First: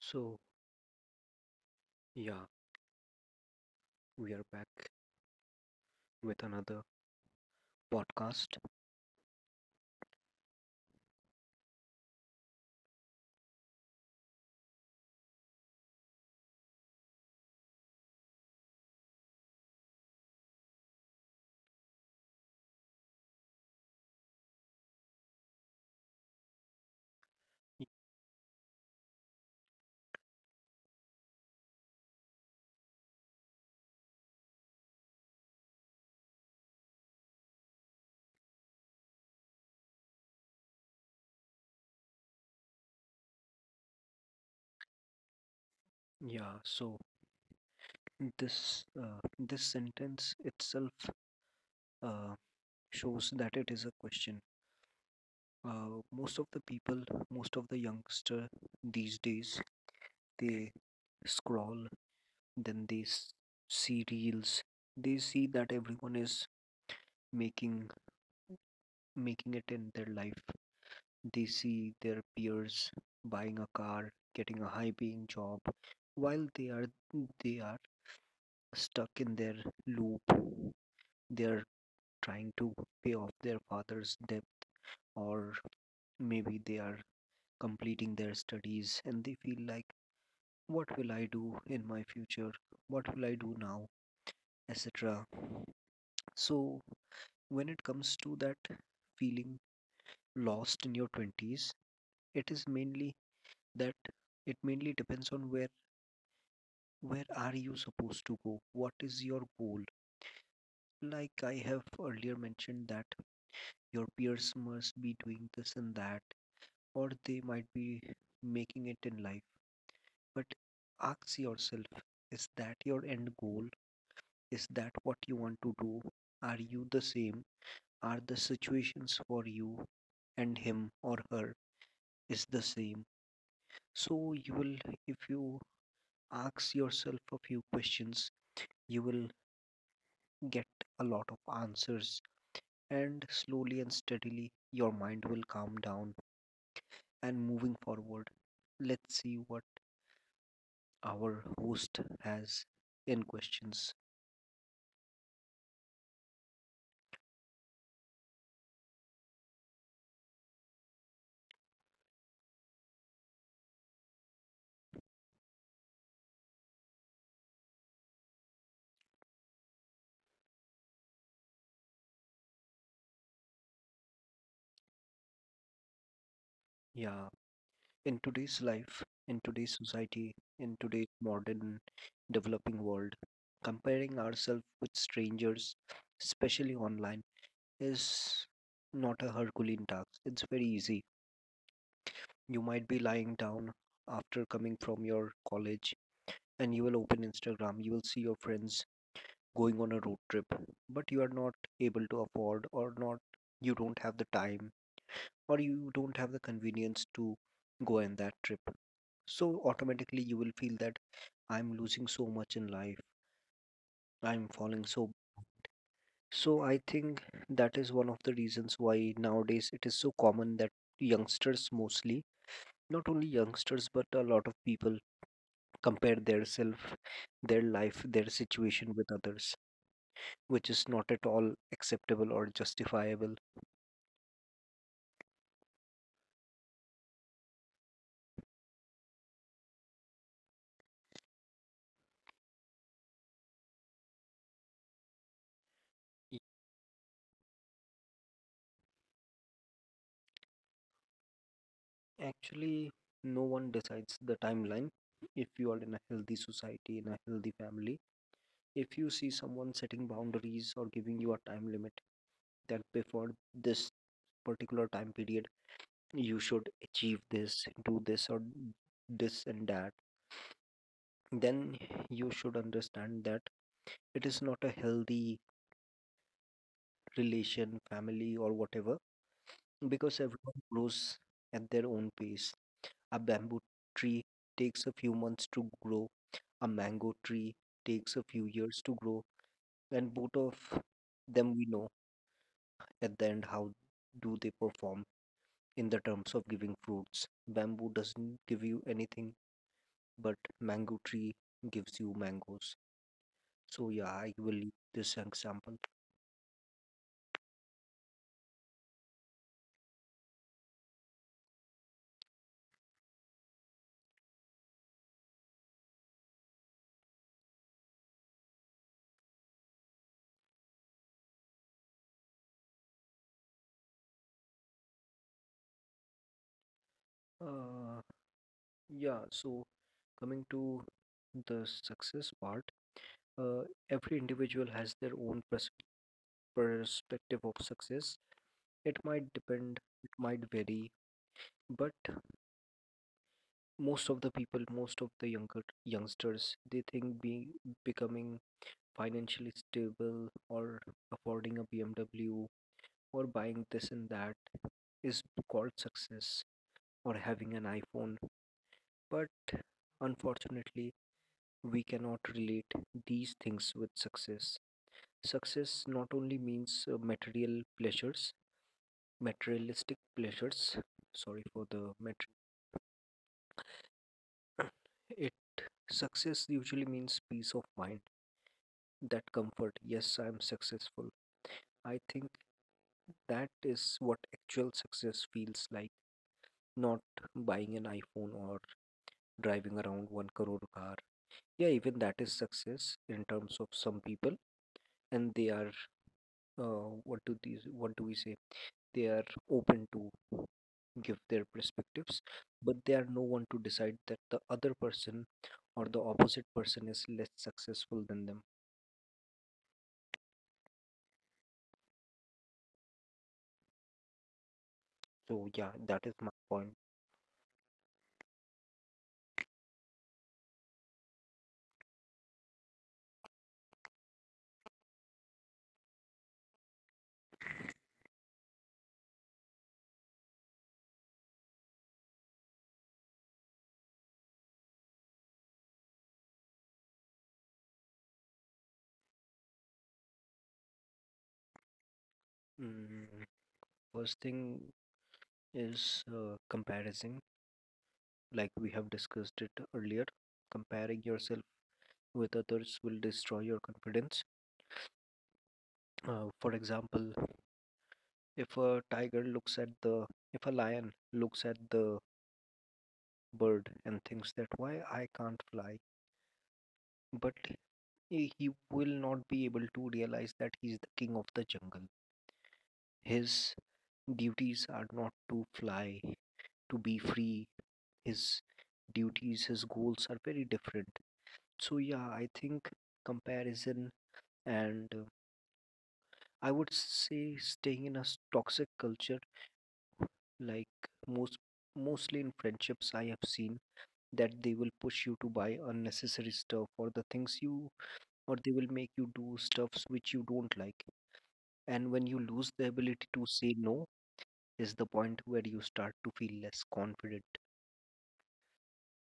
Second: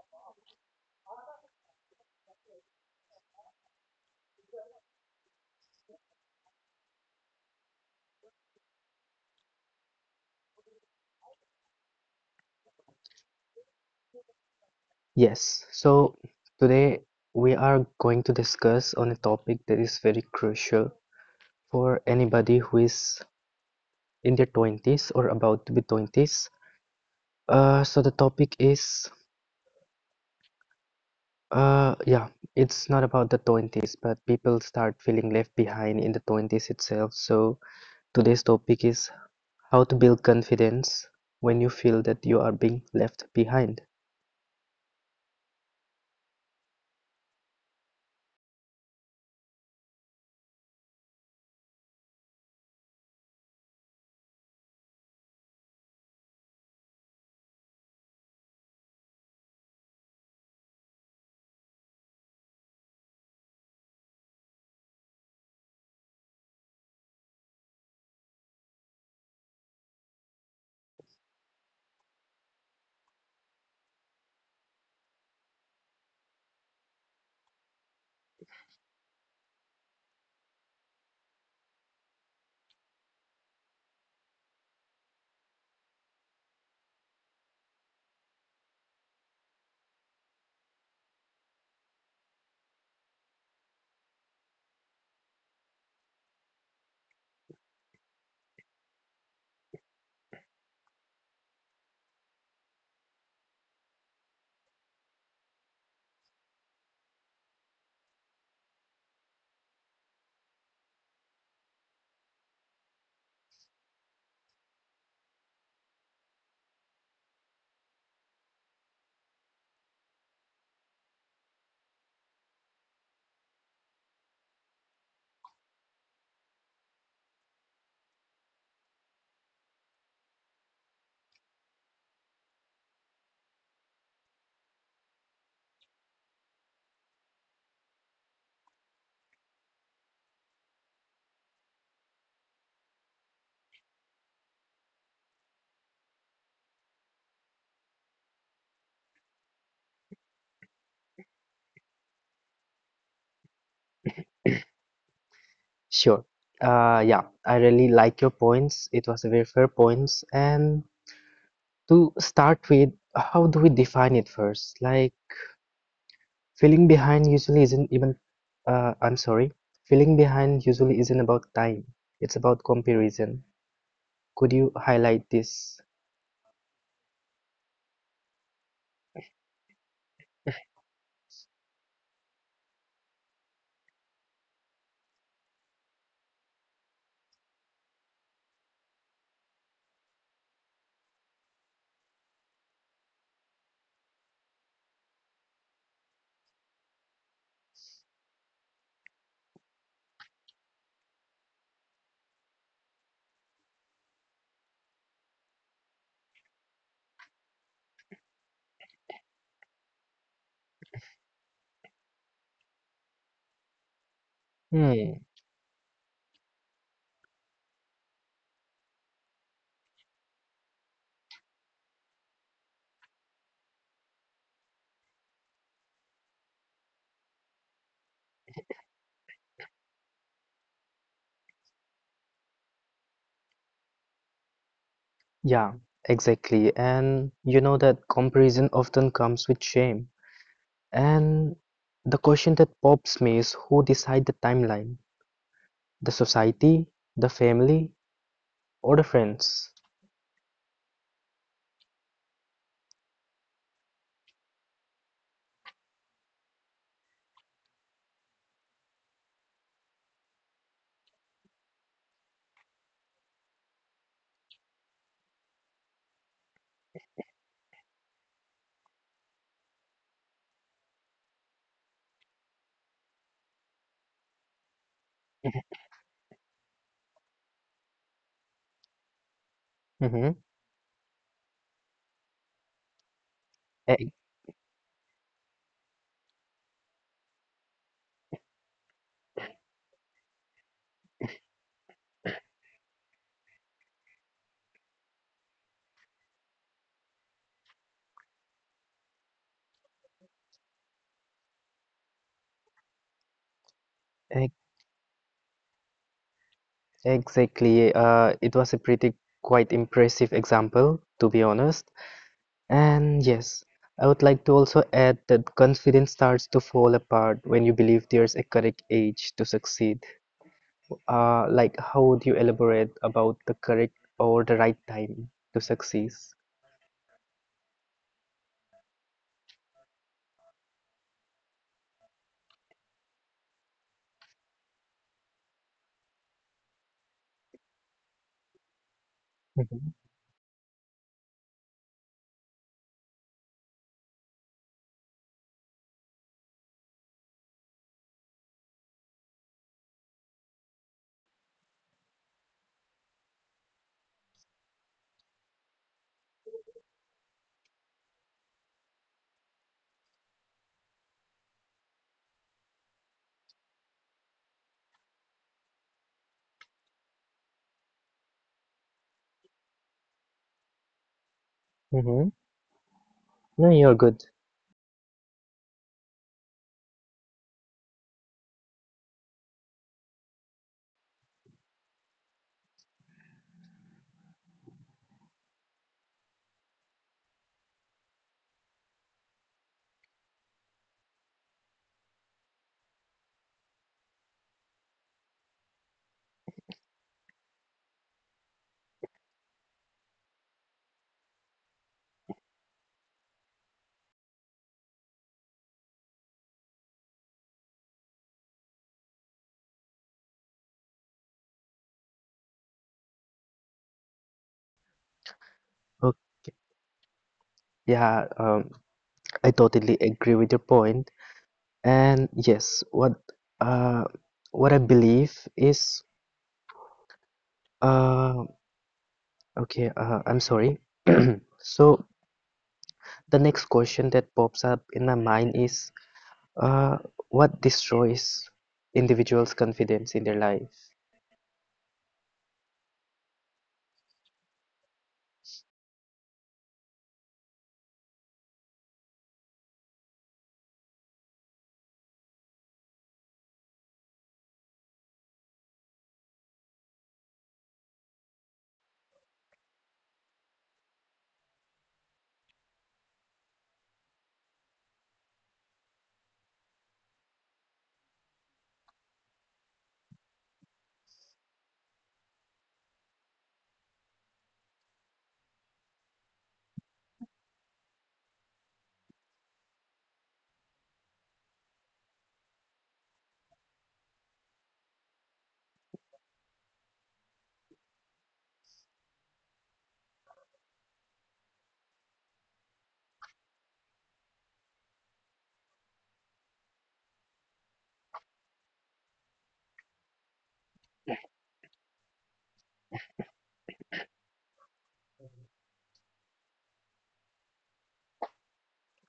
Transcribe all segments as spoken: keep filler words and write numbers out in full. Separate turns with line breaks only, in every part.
So, yeah, we are back with another podcast.
Yes, so today we are going to discuss on a topic that is very crucial for anybody who is in their twenties or about to be twenties. Uh,
Y-
so the topic is uh yeah, it's not about the twenties, but people start feeling left behind in the twenties itself. So today's topic is how to build confidence when you feel that you are being left behind.
Yeah, so this uh, this sentence itself uh, shows that it is a question. Uh, most of the people, most of the youngster these days, they scroll, then they s- see reels. They see that everyone is making making it in their life. They see their peers buying a car, getting a high paying job, while they are they are stuck in their loop. They are trying to pay off their father's debt, or maybe they are completing their studies and they feel like, what will I do in my future? What will I do now? et cetera. So when it comes to that feeling lost in your twenties, it is mainly that it mainly depends on where Where are you supposed to go? What is your goal? Like I have earlier mentioned that your peers must be doing this and that, or they might be making it in life. But ask yourself, is that your end goal? Is that what you want to do? Are you the same? Are the situations for you and him or her is the same? So you will, if you ask yourself a few questions, you will get a lot of answers. And slowly and steadily, your mind will calm down and moving forward. Let's see what our host has in questions.
Sure. Uh, yeah, I really like your points. It was a very fair points. And to start with, how do we define it first? Like feeling behind usually isn't even, uh, I'm sorry, feeling behind usually isn't about time. It's about comparison. Could you highlight this?
Yeah, in today's life, in today's society, in today's modern developing world, comparing ourselves with strangers, especially online, is not a Herculean task. It's very easy. You might be lying down after coming from your college and you will open Instagram, you will see your friends going on a road trip, but you are not able to afford or not, you don't have the time or you don't have the convenience to go on that trip. So automatically you will feel that I'm losing so much in life. I'm falling so
Hmm.
so I think that is one of the reasons why nowadays it is so common that youngsters mostly, not only youngsters but a lot of people compare their self, their life, their situation with others, which is not at all acceptable or justifiable.
Yeah, exactly. And you know that comparison often comes with shame. And the question that pops me is who decide the timeline? The society? The family? Older friends.
Actually, no one decides the timeline. If you are in a healthy society, in a healthy family, if you see someone setting boundaries or giving you a time limit that before this particular time period, you should achieve this, do this, or this and that, then you should understand that it is not a healthy relation, family, or whatever, because
Mm-hmm.
everyone grows at their own pace. A bamboo
E-
tree takes a few months to grow, a mango tree takes a few years to grow, and both of them we know at the end how do they perform in the terms of giving fruits. Bamboo doesn't give you anything, but mango tree gives you mangoes. So yeah, I
e-
will leave this example.
Exactly. Uh, it was a pretty quite impressive example, to be honest. And yes, I would like to also add that confidence starts to fall apart when you believe there's a correct age to succeed. Uh, like, how would you elaborate about the correct or the right time to succeed?
Uh, yeah, so coming to the success part, uh, every individual has their own pers- perspective of success. It might depend,
Mm-hmm.
it might vary, but most of the people, most of the younger youngsters, they think being becoming financially stable or affording a B M W or buying this and that is called success, or having an iPhone. But unfortunately, we cannot relate these things with success. Success not only means uh, material pleasures, materialistic pleasures, sorry for the mat-
Mm-hmm. No, you're good.
it success usually means peace of mind, that comfort, yes, I am successful. I think that is what actual success feels like, not buying an iPhone or driving around one crore car. Yeah, even that is success in terms of some people, and they are uh, what do these what do we say they are open to give their perspectives, but they are no one to decide that the other person or the opposite person is less successful than them. So yeah, that is
Okay.
my point.
Yeah, um, I totally agree with your point. And yes, what uh what I believe is uh okay, uh, I'm sorry. So the next question that pops up in my mind is uh what destroys individuals' confidence in their life?
Mm, first thing is, uh, comparison, like we have discussed it earlier. Comparing yourself with others will destroy your confidence. uh, for example, if a tiger looks at the if a lion looks at the bird and thinks that, why I can't fly, but he he will not be able to realize that he's the king of the jungle. His duties are not to fly, to be free. His duties, his goals are very different. So, yeah, I think comparison, and uh, I would say staying in a s- toxic culture. Like most mostly in friendships I have seen that they will push you to buy unnecessary stuff or the things you, or they will make you do stuffs which you don't like. And when you lose the ability to say no, is the point where you start to feel less confident.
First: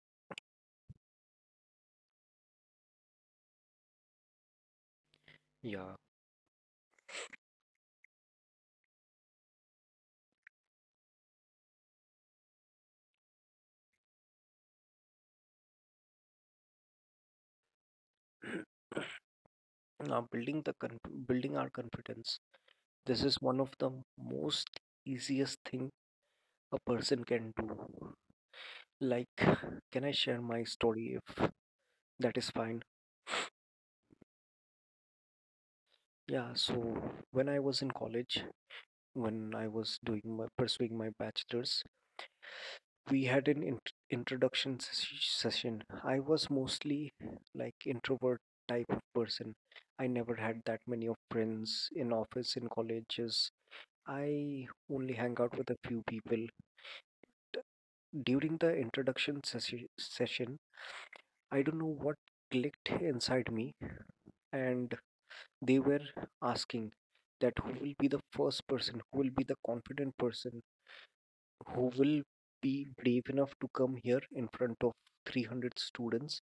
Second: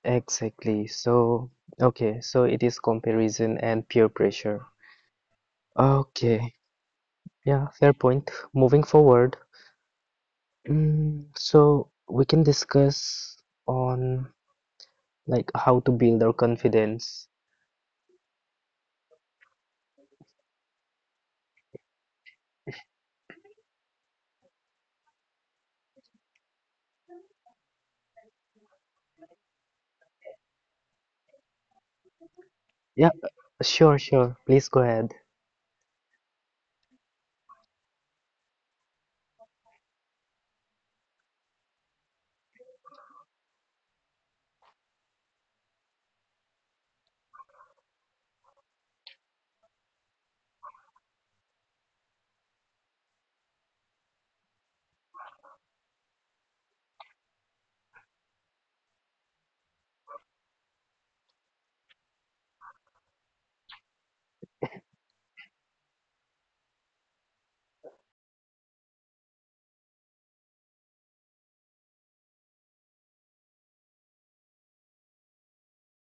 Exactly. So, okay, so it is comparison and peer pressure.
Yeah.
Okay, yeah, fair point. Moving forward, mm, so we can discuss on like how to build our confidence.
Now building the conf- building our confidence. This is one of the most easiest thing a person can do. Like, can I share my story if that is fine?
Yeah, sure, sure. Please go ahead.
Yeah. So when I was in college, when I was doing my pursuing my bachelor's, we had an int- introduction ses- session. I was mostly like introvert type of person. I never had that many of friends in office in colleges. I only hang out with a few people. D- During the introduction sessi- session, I don't know what clicked inside me, and they were asking that, who will be the first person, who will be the confident person, who will be brave enough to come here in front of three hundred students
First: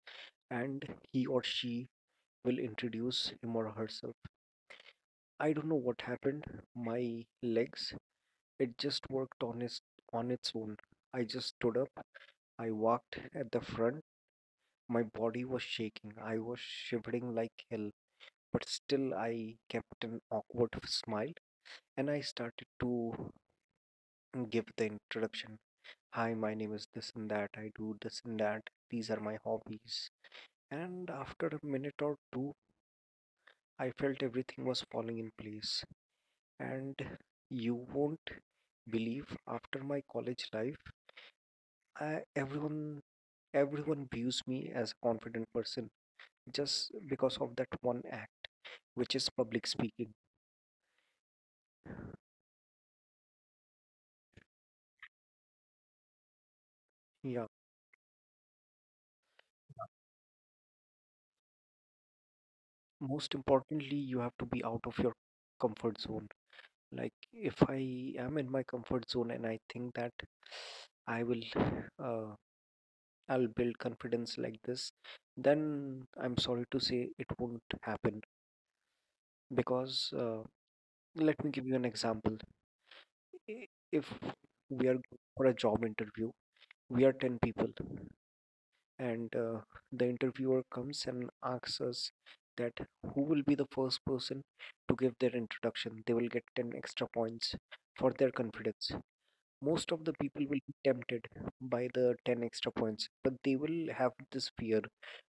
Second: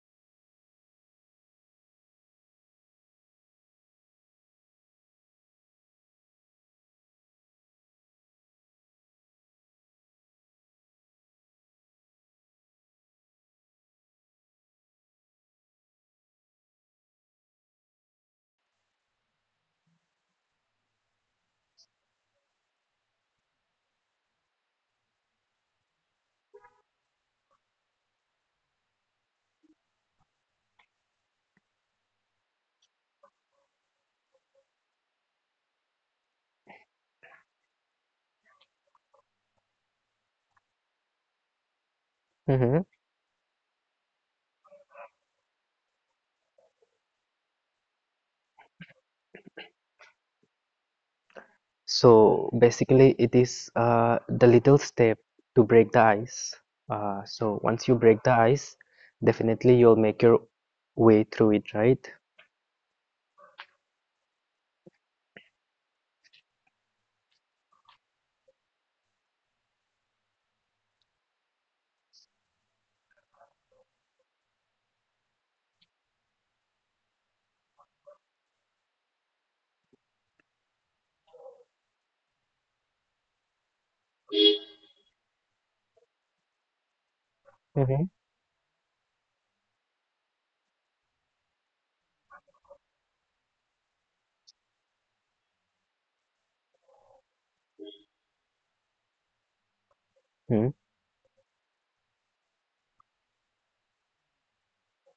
and he or she will introduce him or herself. I don't know what happened. My legs, it just worked on its on its own. I just stood up. I walked at the front. My body was shaking. I was shivering like hell, but still I kept an awkward smile and I started to give the introduction. Hi, my name is this and that. I do this and that. These are my hobbies. And after a minute or two, I felt everything was falling in place. And you won't believe, after my college life, I,
Hmm.
everyone everyone views me as a confident person just because of that one act, which is public speaking.
So basically, it is uh, the little step to break the ice. Uh,
Yeah.
so once you break the ice, definitely you'll make your way through it, right?
Most importantly, you have to be out of your comfort zone. Like if I am in my comfort zone and I think that I will uh, I'll build confidence like this, then I'm sorry to say it won't happen because, uh, let me give you an example. i- if we are going for a job interview, we are ten people,
Mm-hmm.
and uh, the interviewer comes and asks us that, who will be the first person to give their introduction, they will get ten extra points for their confidence. Most of the people will be tempted by the ten extra points, but they will have this fear,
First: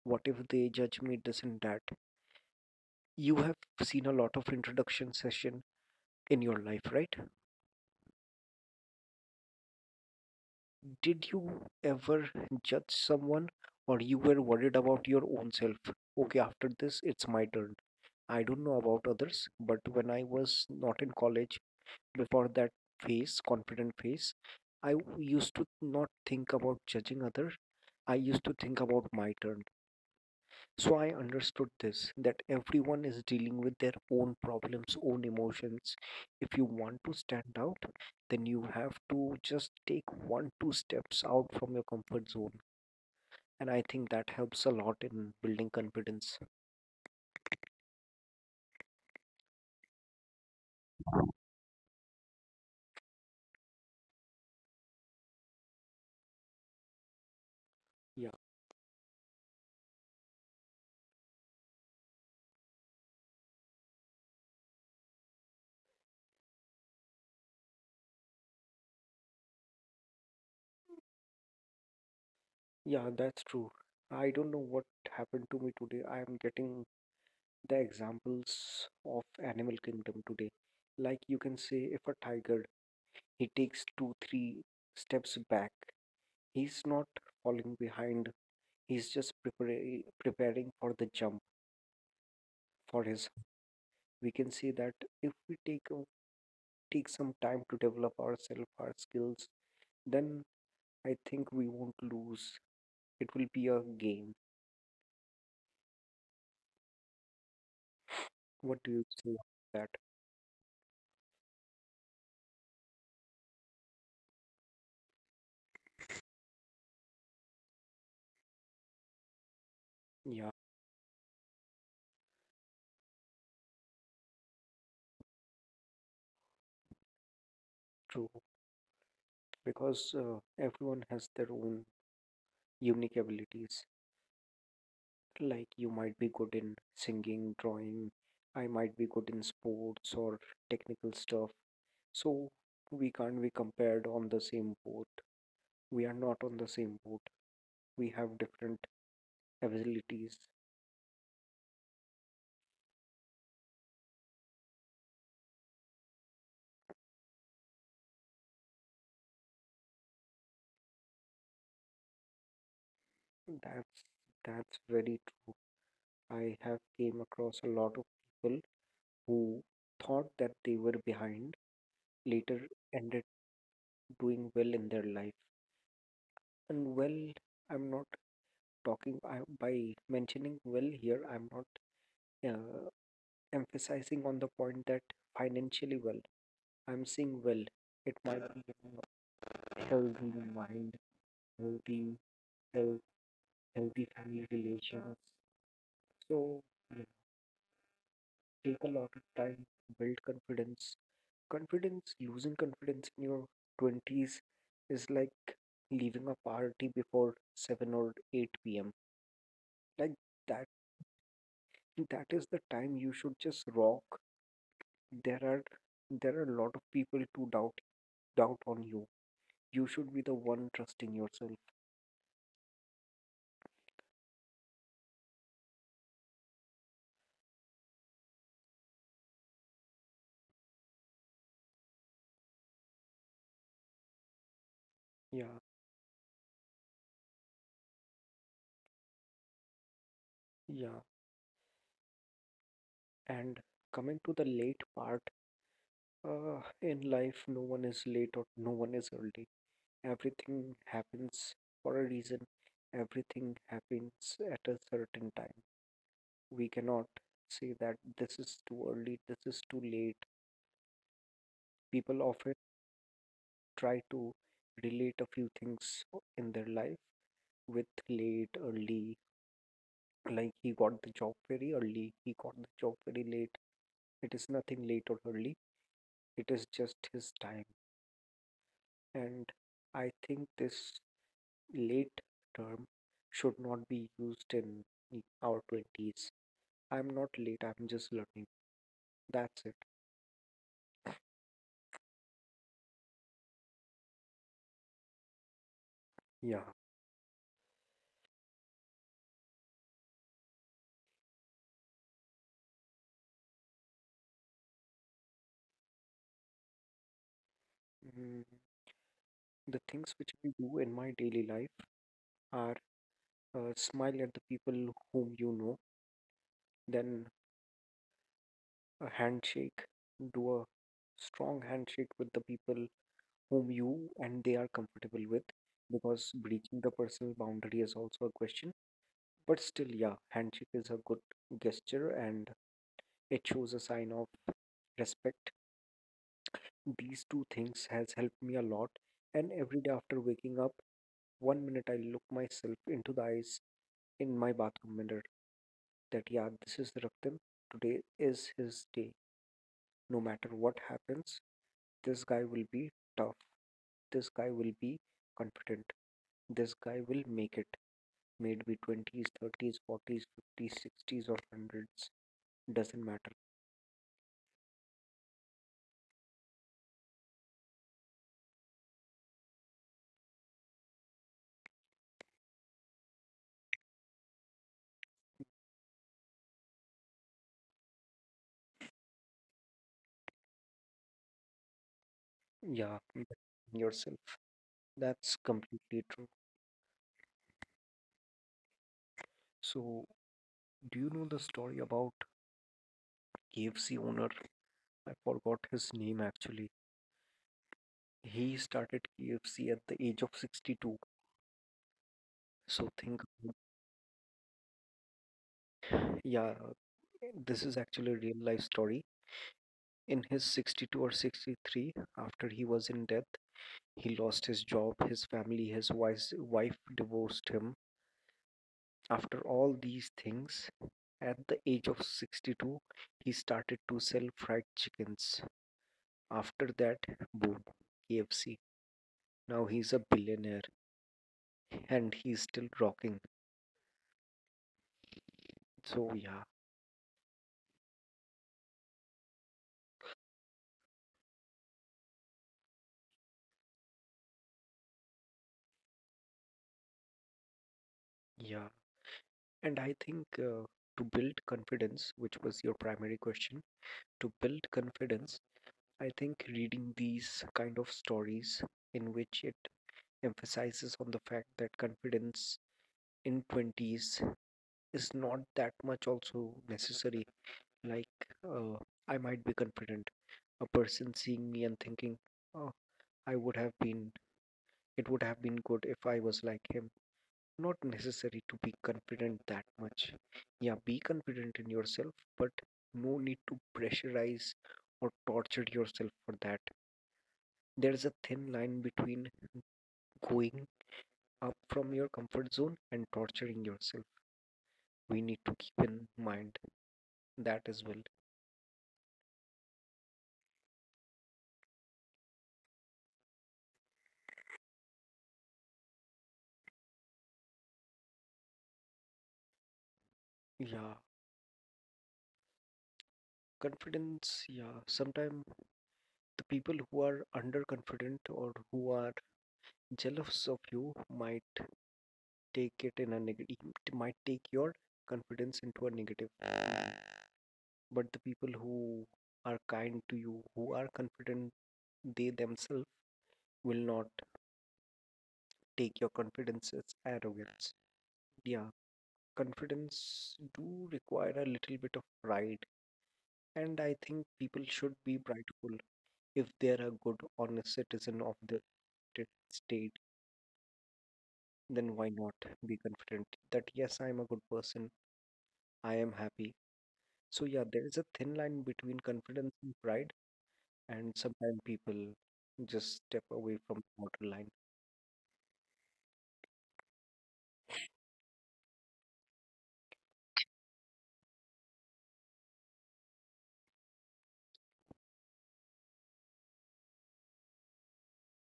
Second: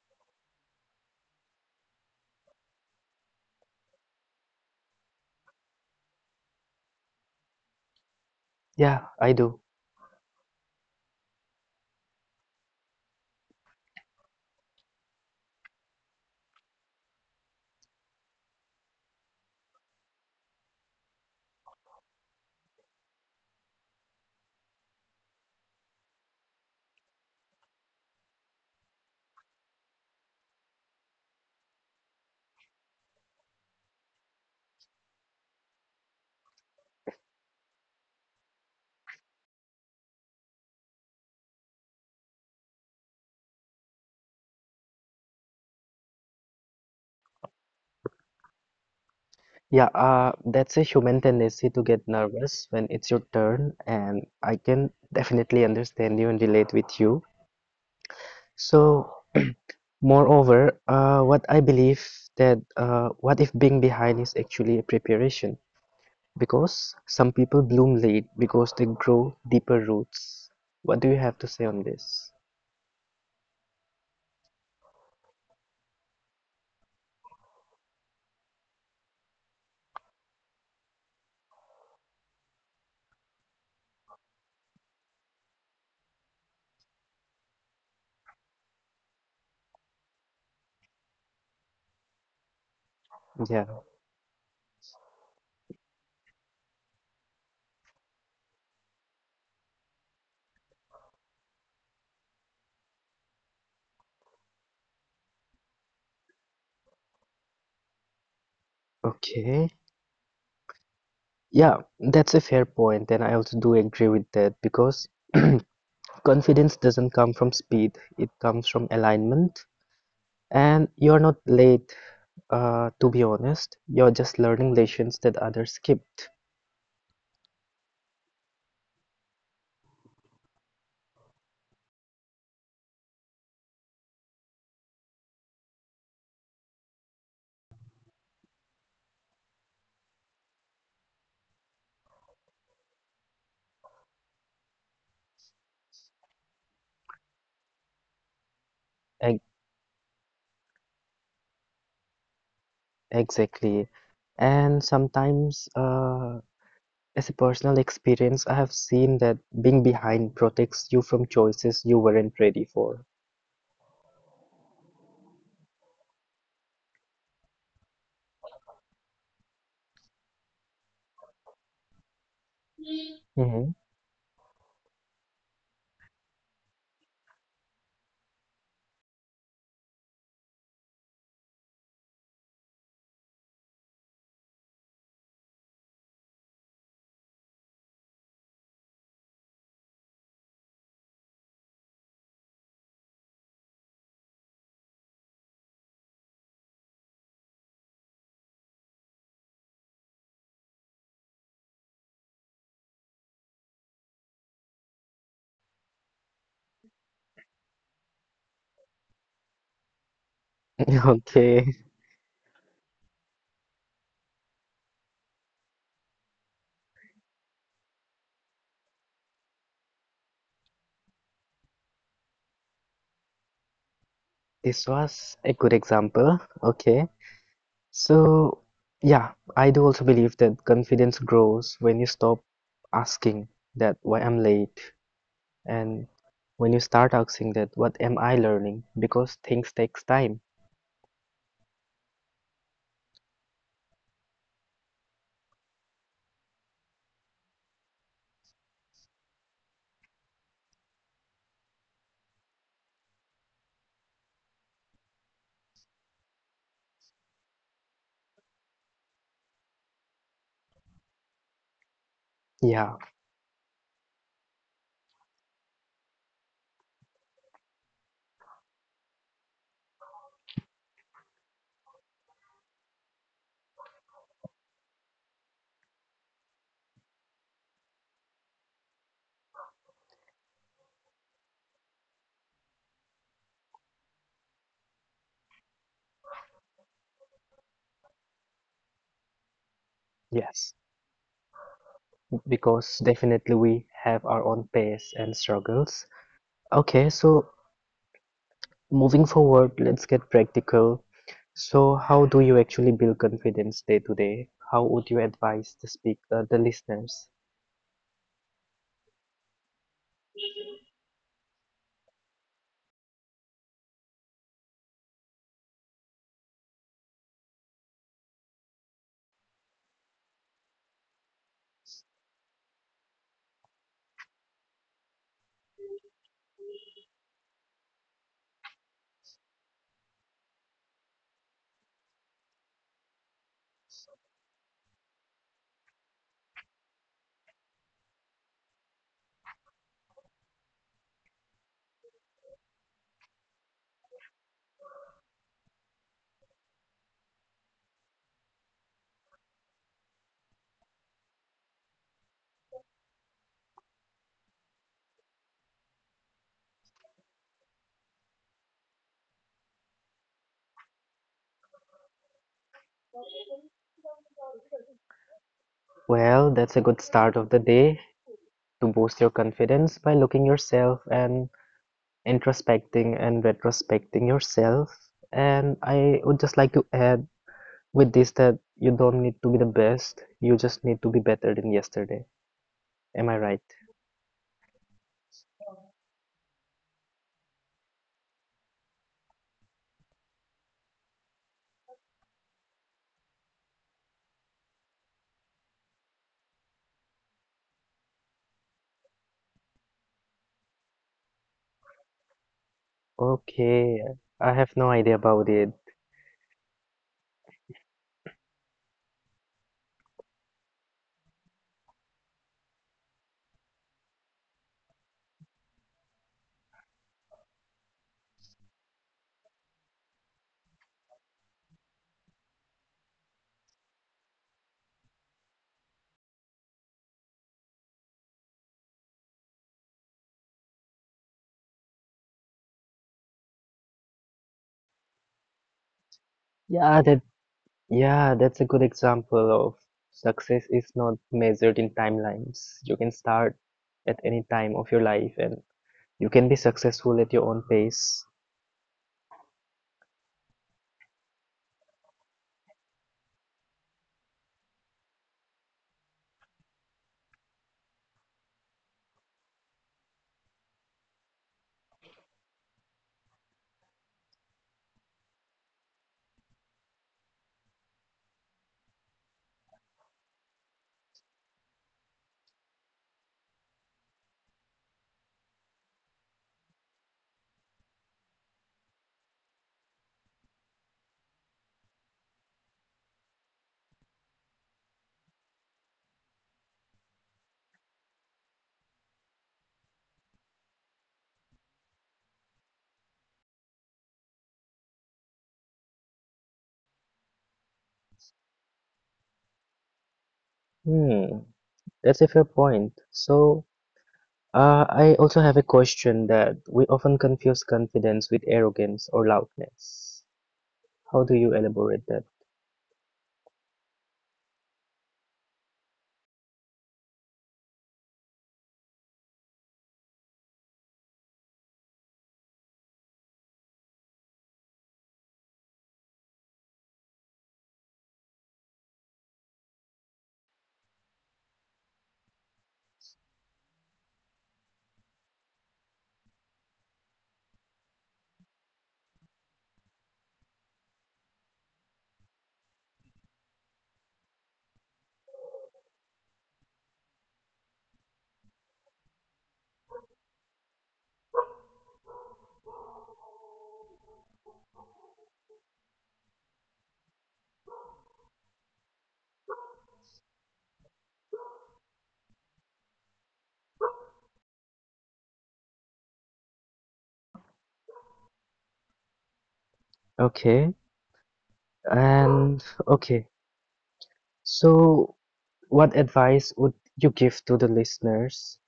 what if they judge me this and that. You have seen a lot of introduction session in your life, right?
Yeah, I do.
Did you ever judge someone or you were worried about your own self? Okay, after this, it's my turn. I don't know about others, but when I was not in college, before that phase, confident phase, I w- used to not think about judging others. I used to think about my turn. So I understood this, that everyone is dealing with their own problems, own emotions. If you want to stand out, then you have to just take one, two steps out from your comfort zone, and I think that helps a lot in building confidence.
Yeah, uh, that's a human tendency to get nervous when it's your turn, and I can definitely understand you and relate with you.
Yeah,
So, moreover, uh, what I believe that uh, what if being behind is actually a preparation? Because some people bloom late because they grow deeper roots. What do you have to say on this?
yeah, that's true. I don't know what happened to me today. I am getting the examples of animal kingdom today. Like you can say, if a tiger, he takes two, three steps back. He's not falling behind. He's just preparing preparing for the jump for his.
Yeah,
We can say that if we take a- take some time to develop ourselves, our skills, then I think we won't lose. It will be a game. What do you say about
okay. Yeah, that's a fair point, and I also do agree with that because. Confidence doesn't come from speed, it comes from alignment.
that? Yeah,
And you're not late, uh, to be honest, you're just learning lessons that others skipped.
true. Because uh, everyone has their own unique abilities. Like you might be good in singing, drawing, I might be good in sports or technical stuff. So we can't be compared on the same boat. We are not on the same boat. We have different
Ex-
abilities.
exactly and sometimes, uh, as a personal experience, I have seen that being behind protects you from choices you weren't ready for.
That's that's very true. I have came across a lot of people who thought that they were behind later ended
Mhm.
doing well in their life. And well, I'm not talking I, by mentioning well here, I'm not uh, emphasizing on the point that financially well. I'm saying well. It might be, you know, healthy mind, healthy health, healthy family relations. So take a lot of time, build confidence. Confidence, losing confidence in your twenties is like leaving a party before seven or eight p m. Like that
Okay,
that is the time you should just rock. There are there are a lot of people to doubt doubt on you. You should be the one trusting yourself.
this was a good example. Okay. So, yeah, I do also believe that confidence grows when you stop asking that why I'm late
Yeah,
and when you start asking that what am I learning because things takes time.
yeah. And coming to the late part, uh, in life, no one is late or no one is early. Everything happens for a reason. Everything happens at a certain time. We cannot say that this is too early, this is too late. People often
Yeah,
try to relate a few things in their life with late, early, like he got the job very early, he got the job very late. It is nothing late or early, it is just his time. And I think this late term should not be used in our twenties. I'm not late, I'm just learning. That's it.
yes, because definitely we have our own pace and struggles.
Yeah.
Okay, so moving forward, let's get practical. So, how do you actually build confidence day to day? How would you advise the speak uh, the listeners?
Mm, the things which I do in my daily life are, uh, smile at the people whom you know, then a handshake, do a strong handshake with the people whom you and they are comfortable with, because breaching the personal boundary is also a question. But still, yeah, handshake is a good gesture and it shows a sign of respect. These two things has helped me a lot. And every day after waking up, one minute I look myself into the eyes in my bathroom mirror that yeah, this is Raktim. Today is his day. No matter what happens, this guy will be tough. This guy will be confident. This guy will make it. May it be twenties, thirties, forties, fifties, sixties, or hundreds. Doesn't matter.
Well, that's a good start of the day, to boost your confidence by looking yourself and introspecting and retrospecting yourself. And I would just like to add with this that you don't need to be the best, you just need to be better than yesterday.
Yeah,
Am I
mm,
right?
yourself. That's completely true. So, do you know the story about K F C owner? I forgot his name actually. He started K F C at the age of sixty-two. So, think,
Okay, I have no idea about it.
yeah, this is actually a real life story. In his sixty-two or sixty-three, after he was in death, he lost his job, his family, his wise, wife divorced him. After all these things, at the age of sixty-two, he started to sell fried chickens. After that, boom, K F C. Now he's a billionaire and he's still rocking. So, yeah,
Yeah, that yeah, that's a good example of success is not measured in timelines. You can start at any time of your life and you can be successful at your own pace.
yeah. And I think uh, to build confidence, which was your primary question, to build confidence, I think reading these kind of stories in which it emphasizes on the fact that confidence in twenties is not that much also necessary. Like, uh, I might be confident. A person seeing me and thinking, oh, I would have been, it would have been good if I was like him. Not necessary to be confident that much. Yeah, be confident in yourself, but no need to pressurize or torture yourself for that. There's a thin line between going up from your comfort zone and torturing yourself. We need to keep in mind that as well.
Hmm. That's a fair point. So, uh, I also have a question that we often confuse confidence with arrogance or loudness.
Yeah,
How do you elaborate that?
confidence. Yeah, sometimes the people who are underconfident or who are jealous of you might take it in a negative, might take your confidence into a negative. But the people who are kind to you, who are confident, they themselves will not take your confidence as arrogance. Yeah, confidence do require a little bit of pride, and I think people should be prideful if they're a good honest citizen of the t- state, then why not be confident that yes, I'm a good person, I am happy. So yeah, there is a thin line between confidence and pride, and sometimes people just step away from the borderline
Okay, and okay. So, what advice would you give to the listeners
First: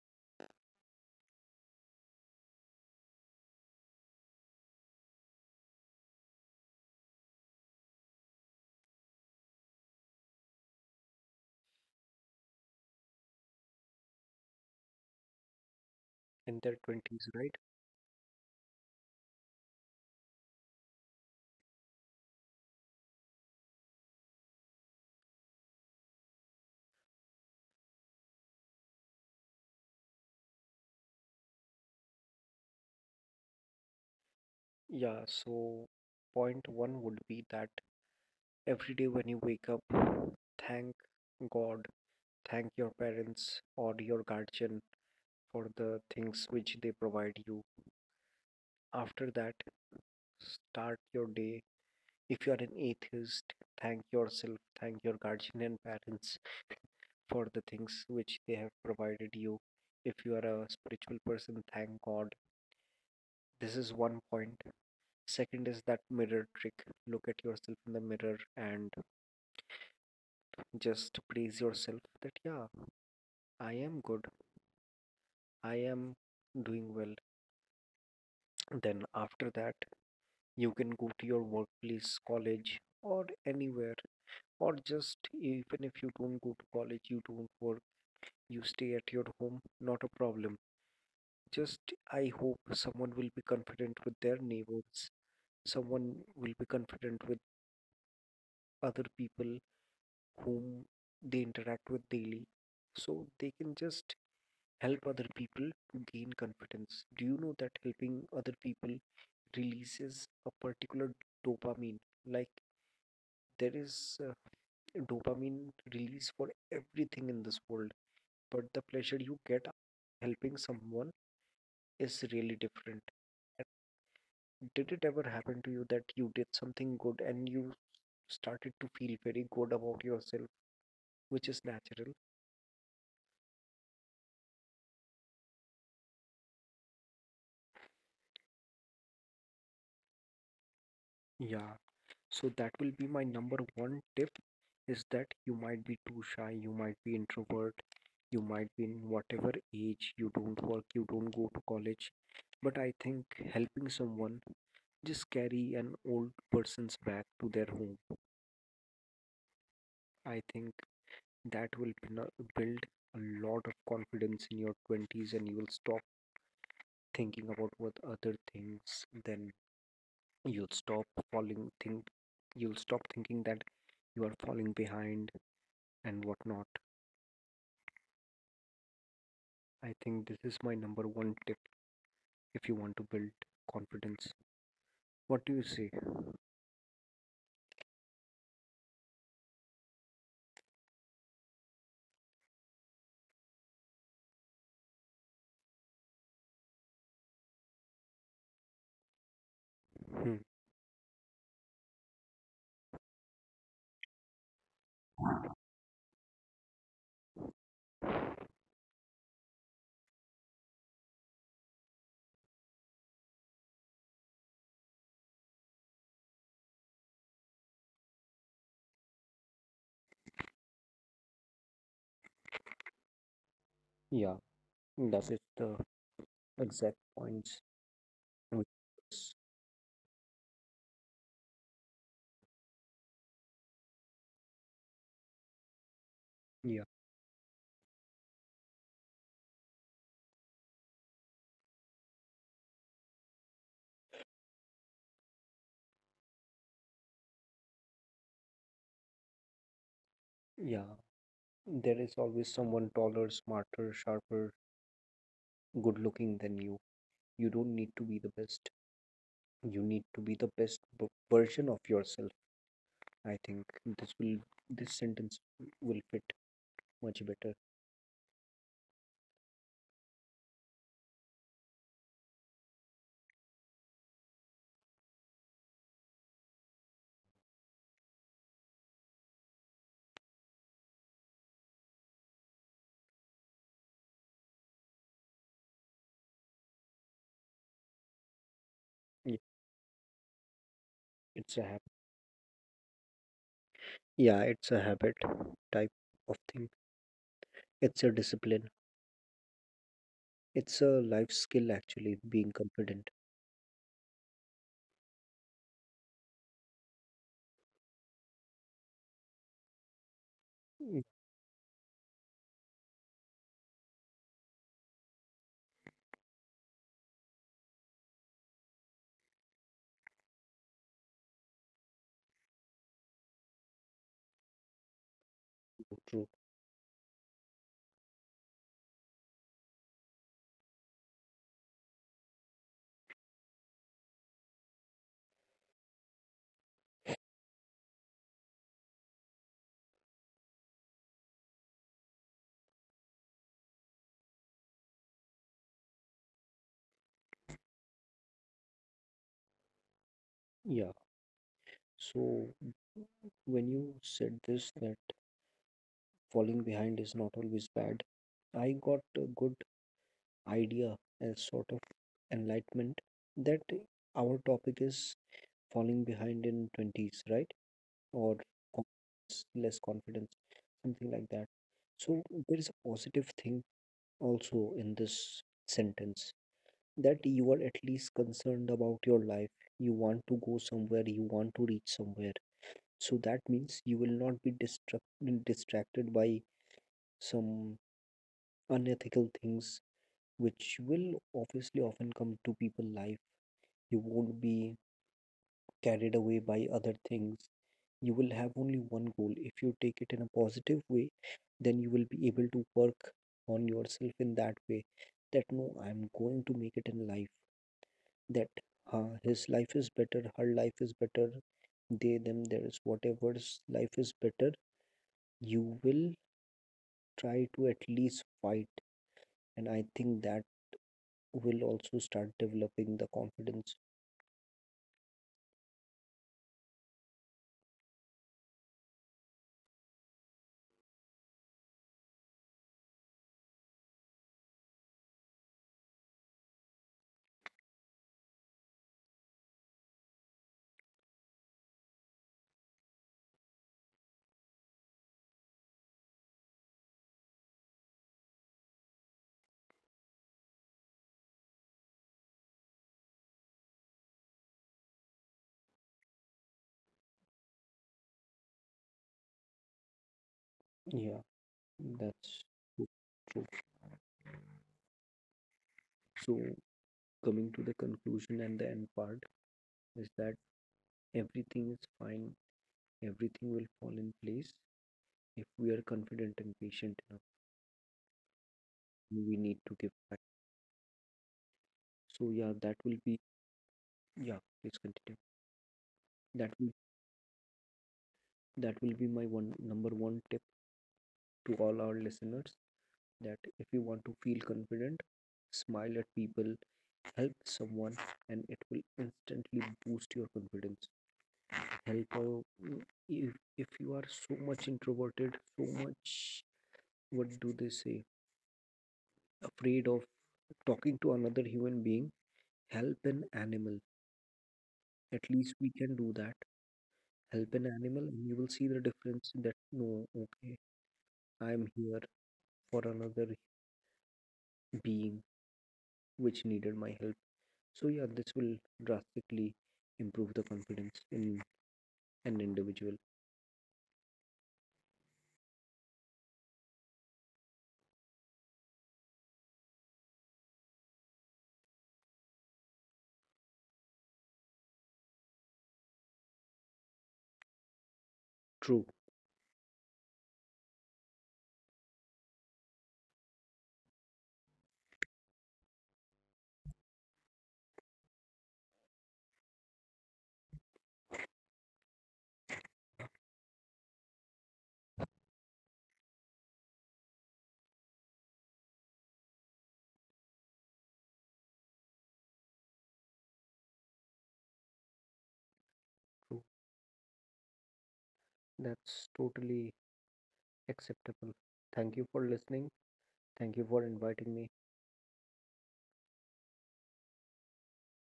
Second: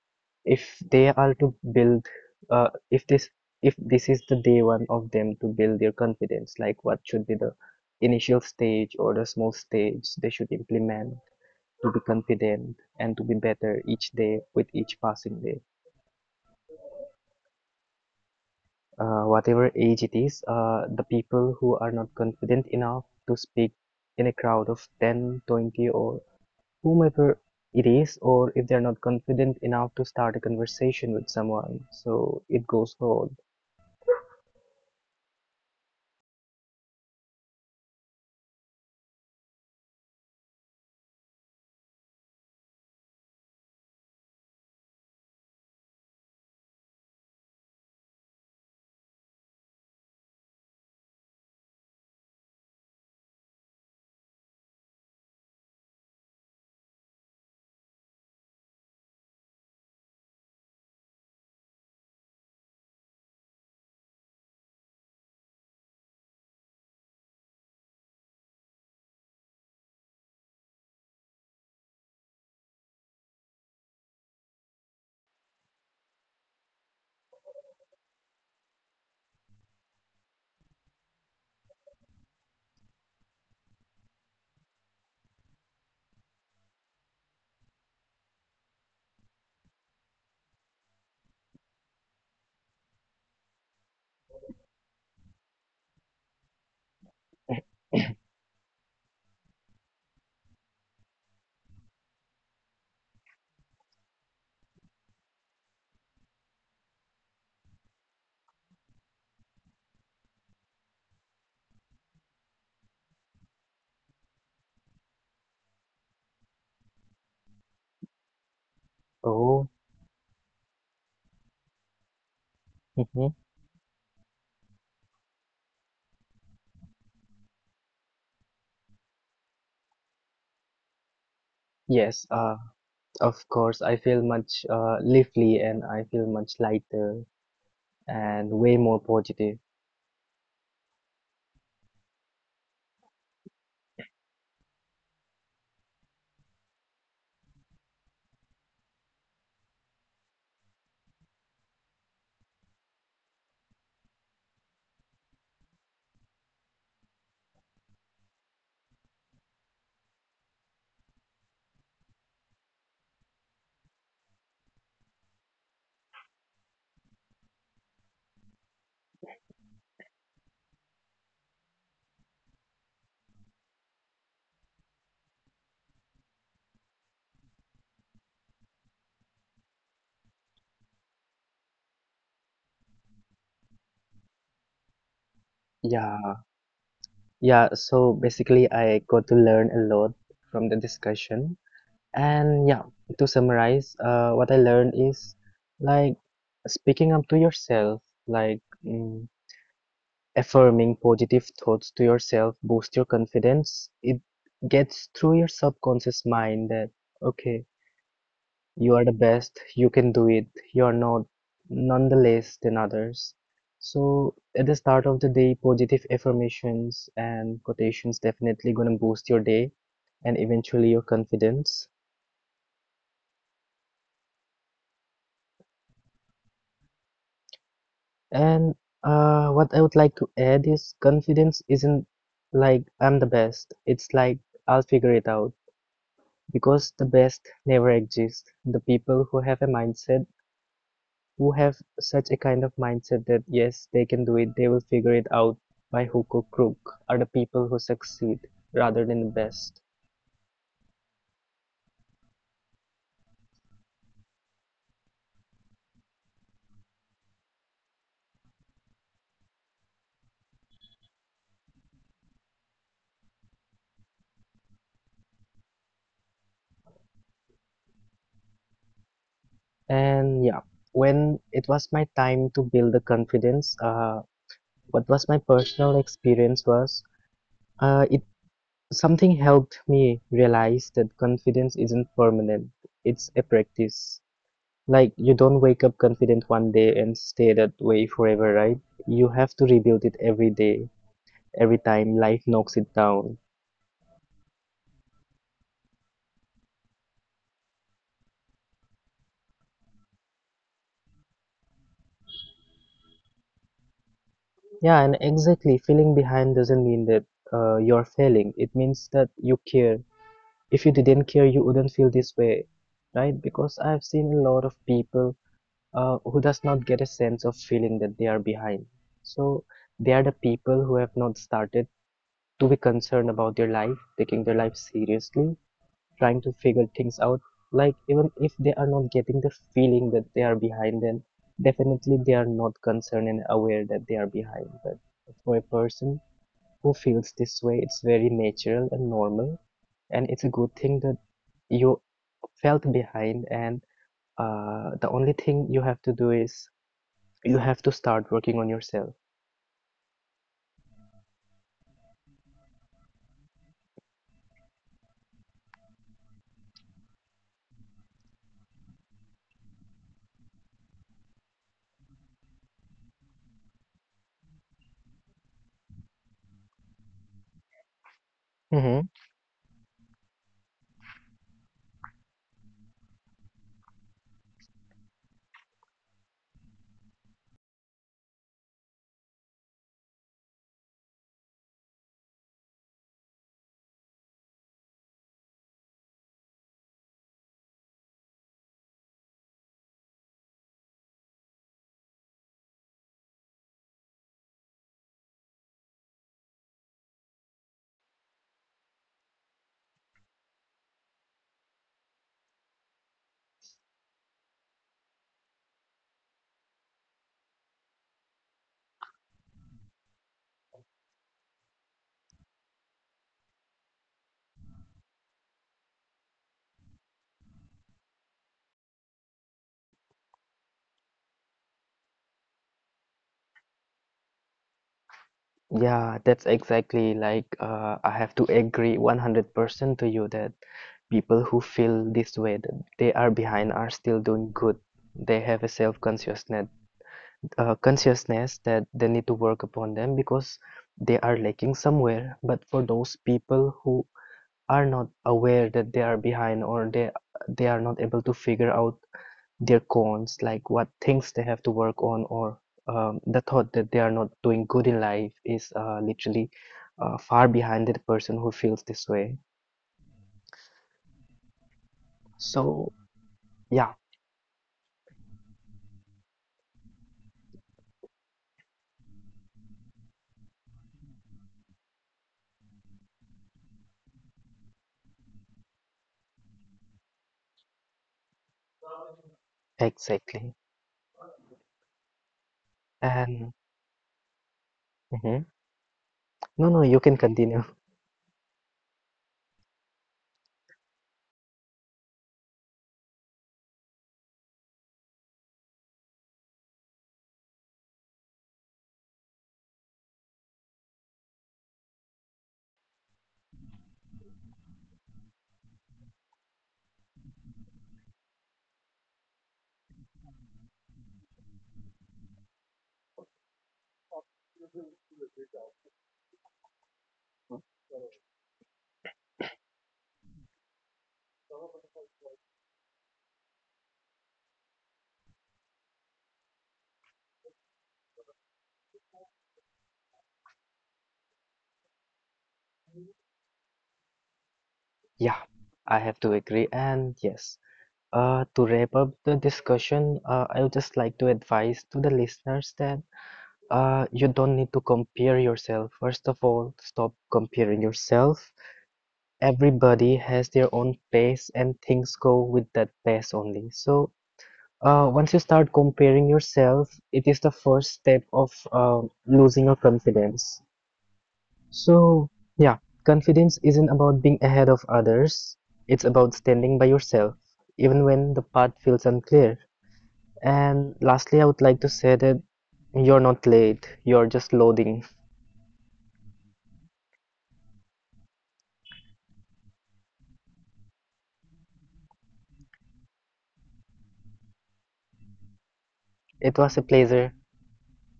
if they are to build, uh, if this if this is the day one of them to build their confidence, like what should be the initial stage or the small stage they should implement to be confident and to be better each day with each passing day.
in their twenties, right?
uh, whatever age it is, uh, the people who are not confident enough to speak in a crowd of ten, twenty, or whomever it is, or if they're not confident enough to start a conversation with someone, so it goes for
Yeah, so point one would be that every day when you wake up, thank god. Thank your parents or your guardian for the things which they provide you. After that, start your day. If you are an atheist, thank yourself, thank your guardian and parents for the things which they have provided you. If you are a spiritual person, thank God. This is one point. Second is that mirror trick. Look at yourself in the mirror and just praise yourself that, yeah, I am good. I am doing well. Then after that, you can go to your workplace, college, or anywhere, or just even if you don't go to college, you don't work, you stay at your home, not a problem. Just I hope someone will be confident with their neighbors, someone will be confident with other people whom they interact with daily, so they can just help other people to gain confidence. Do you know that helping other people releases a particular dopamine? Like, there is, uh, dopamine release for everything in this world, but the pleasure you
all.
get
Oh,
helping someone is really different.
hmm.
Did it ever happen to you that you did something good and you started to feel very good about yourself, which is natural?
Yes, uh, of course. I feel much uh, lively and I feel much lighter and way more positive.
Yeah, so that will be my number one tip, is that you might be too shy, you might be introvert, you might be in whatever age, you don't work, you don't go to college. But I think helping someone, just carry an old person's bag to their home. I think that will bina- build a lot of confidence in your twenties and you will stop thinking about what other things. Then you'll stop falling think you'll stop thinking that you are falling behind and whatnot. I think this is my number one tip if you want to build confidence. What do you say?
Yeah, yeah. So basically, I got to learn a lot from the discussion. And yeah, to summarize, uh, what I learned is like speaking up to yourself, like, mm,
Hmm.
affirming positive thoughts to yourself, boost your confidence. It gets through your subconscious mind that, okay. You are the best, you can do it, you are not nonetheless than others. So at the start of the day, positive affirmations and quotations definitely gonna boost your day and eventually your confidence.
Yeah, that is the exact points. which
And
is-
uh, what I would like to add is confidence isn't like I'm the best. It's like I'll figure it out
Yeah,
because the best never exists. The people who have a mindset who have such a kind of mindset that yes, they can do it, they will figure it out by hook or crook, are the people who succeed rather than the best.
yeah. There is always someone taller, smarter, sharper, good looking than you. You don't need to be the best. You need to be the best b- version of yourself. I think this, will this sentence will fit much better.
And yeah, when it was my time to build the confidence, uh, what was my personal experience was, uh, it something helped me realize that confidence isn't permanent, it's a practice. Like you don't wake up confident one day and stay that way forever, right? You
Yeah,
have to rebuild it every day,
it's a
every
habit.
time life knocks it down.
Yeah, it's a habit type of thing. It's a discipline. It's a life skill actually, being confident.
Yeah, and exactly, feeling behind doesn't mean that uh, you're failing. It means that you care. If you
Mm,
didn't care, you wouldn't feel this way, right? Because I've seen a lot of people uh, who does not get a sense of feeling that they are behind. So they are the people who have not started to be concerned about their life, taking their life seriously,
true.
trying to figure things out, like even if they are not getting the feeling that they are behind, then definitely they are not concerned and aware that they are behind, but for a person who feels this way it's very natural and normal, and it's a good thing that you felt behind, and uh, the only thing you have to do is you have to start working on yourself.
Yeah. So when you said this, that falling behind is not always bad, I got a good idea as sort of enlightenment that our topic is falling behind in twenties, right? Or
Hmm.
confidence, less confidence, something like that. So there is a positive thing also in this sentence that you are at least concerned about your life. You want to go somewhere, you want to reach somewhere. So that means you will not be distract- distracted by some unethical things, which will obviously often come to people life. You won't be carried away by other things. You will have only one goal. If you take it in a positive way, then you will be able to work on yourself in that way that no, I'm going to make it in life. That, uh, his life is better, her life is better, they, them, theirs, whatever's life is better, you will try to at least fight. And I think that will also start developing the confidence.
Yeah, that's exactly like, uh, I have to agree one hundred percent to you that people who feel this way that they are behind are still doing good. They have a self-consciousness, uh, consciousness that they need to work upon them because they are lacking somewhere. But for those people who are not aware that they are behind, or they they are not able to figure out their cons, like what things they have to work on, or um, the thought that they are not doing good in life is uh, literally, uh, far behind the person who feels this way.
Yeah, that's so
So,
true.
yeah,
So, coming to the conclusion and the end part is that everything is fine, everything will fall in place if we are confident and patient enough. We need to give back.
exactly.
So, yeah, that will be,
And
yeah, please continue.
mhm.
That
No,
will
no, you can continue.
that will be my one number one tip to all our listeners, that if you want to feel confident, smile at people, help someone, and it will instantly boost your confidence. Help out, if, if you are so much introverted, so much, what do they say, afraid of talking to another human being, help an animal, at least we can do that. Help an animal and you will see the difference that no, okay, I'm here for another being which needed my help. So yeah, this will drastically improve the confidence in an individual.
Yeah, I have to agree. And yes, uh, to wrap up the discussion, uh, I would just like to advise to the listeners that uh, you don't need to compare yourself. First of all, stop comparing yourself.
True,
Everybody has their own pace and things go with that pace only. So uh, once you start comparing yourself, it is the first step of uh, losing your confidence. So yeah, confidence isn't about being ahead of others. It's about standing by yourself, even when the path feels unclear. And lastly, I would like to say that you're not late. You're just loading.
true. That's totally acceptable. Thank you for listening. Thank you for inviting me.
It was a pleasure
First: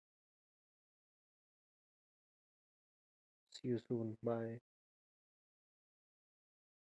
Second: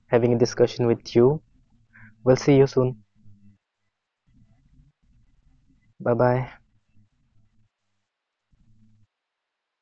having a discussion with you. We'll see you soon.
See you soon. Bye.
Bye bye.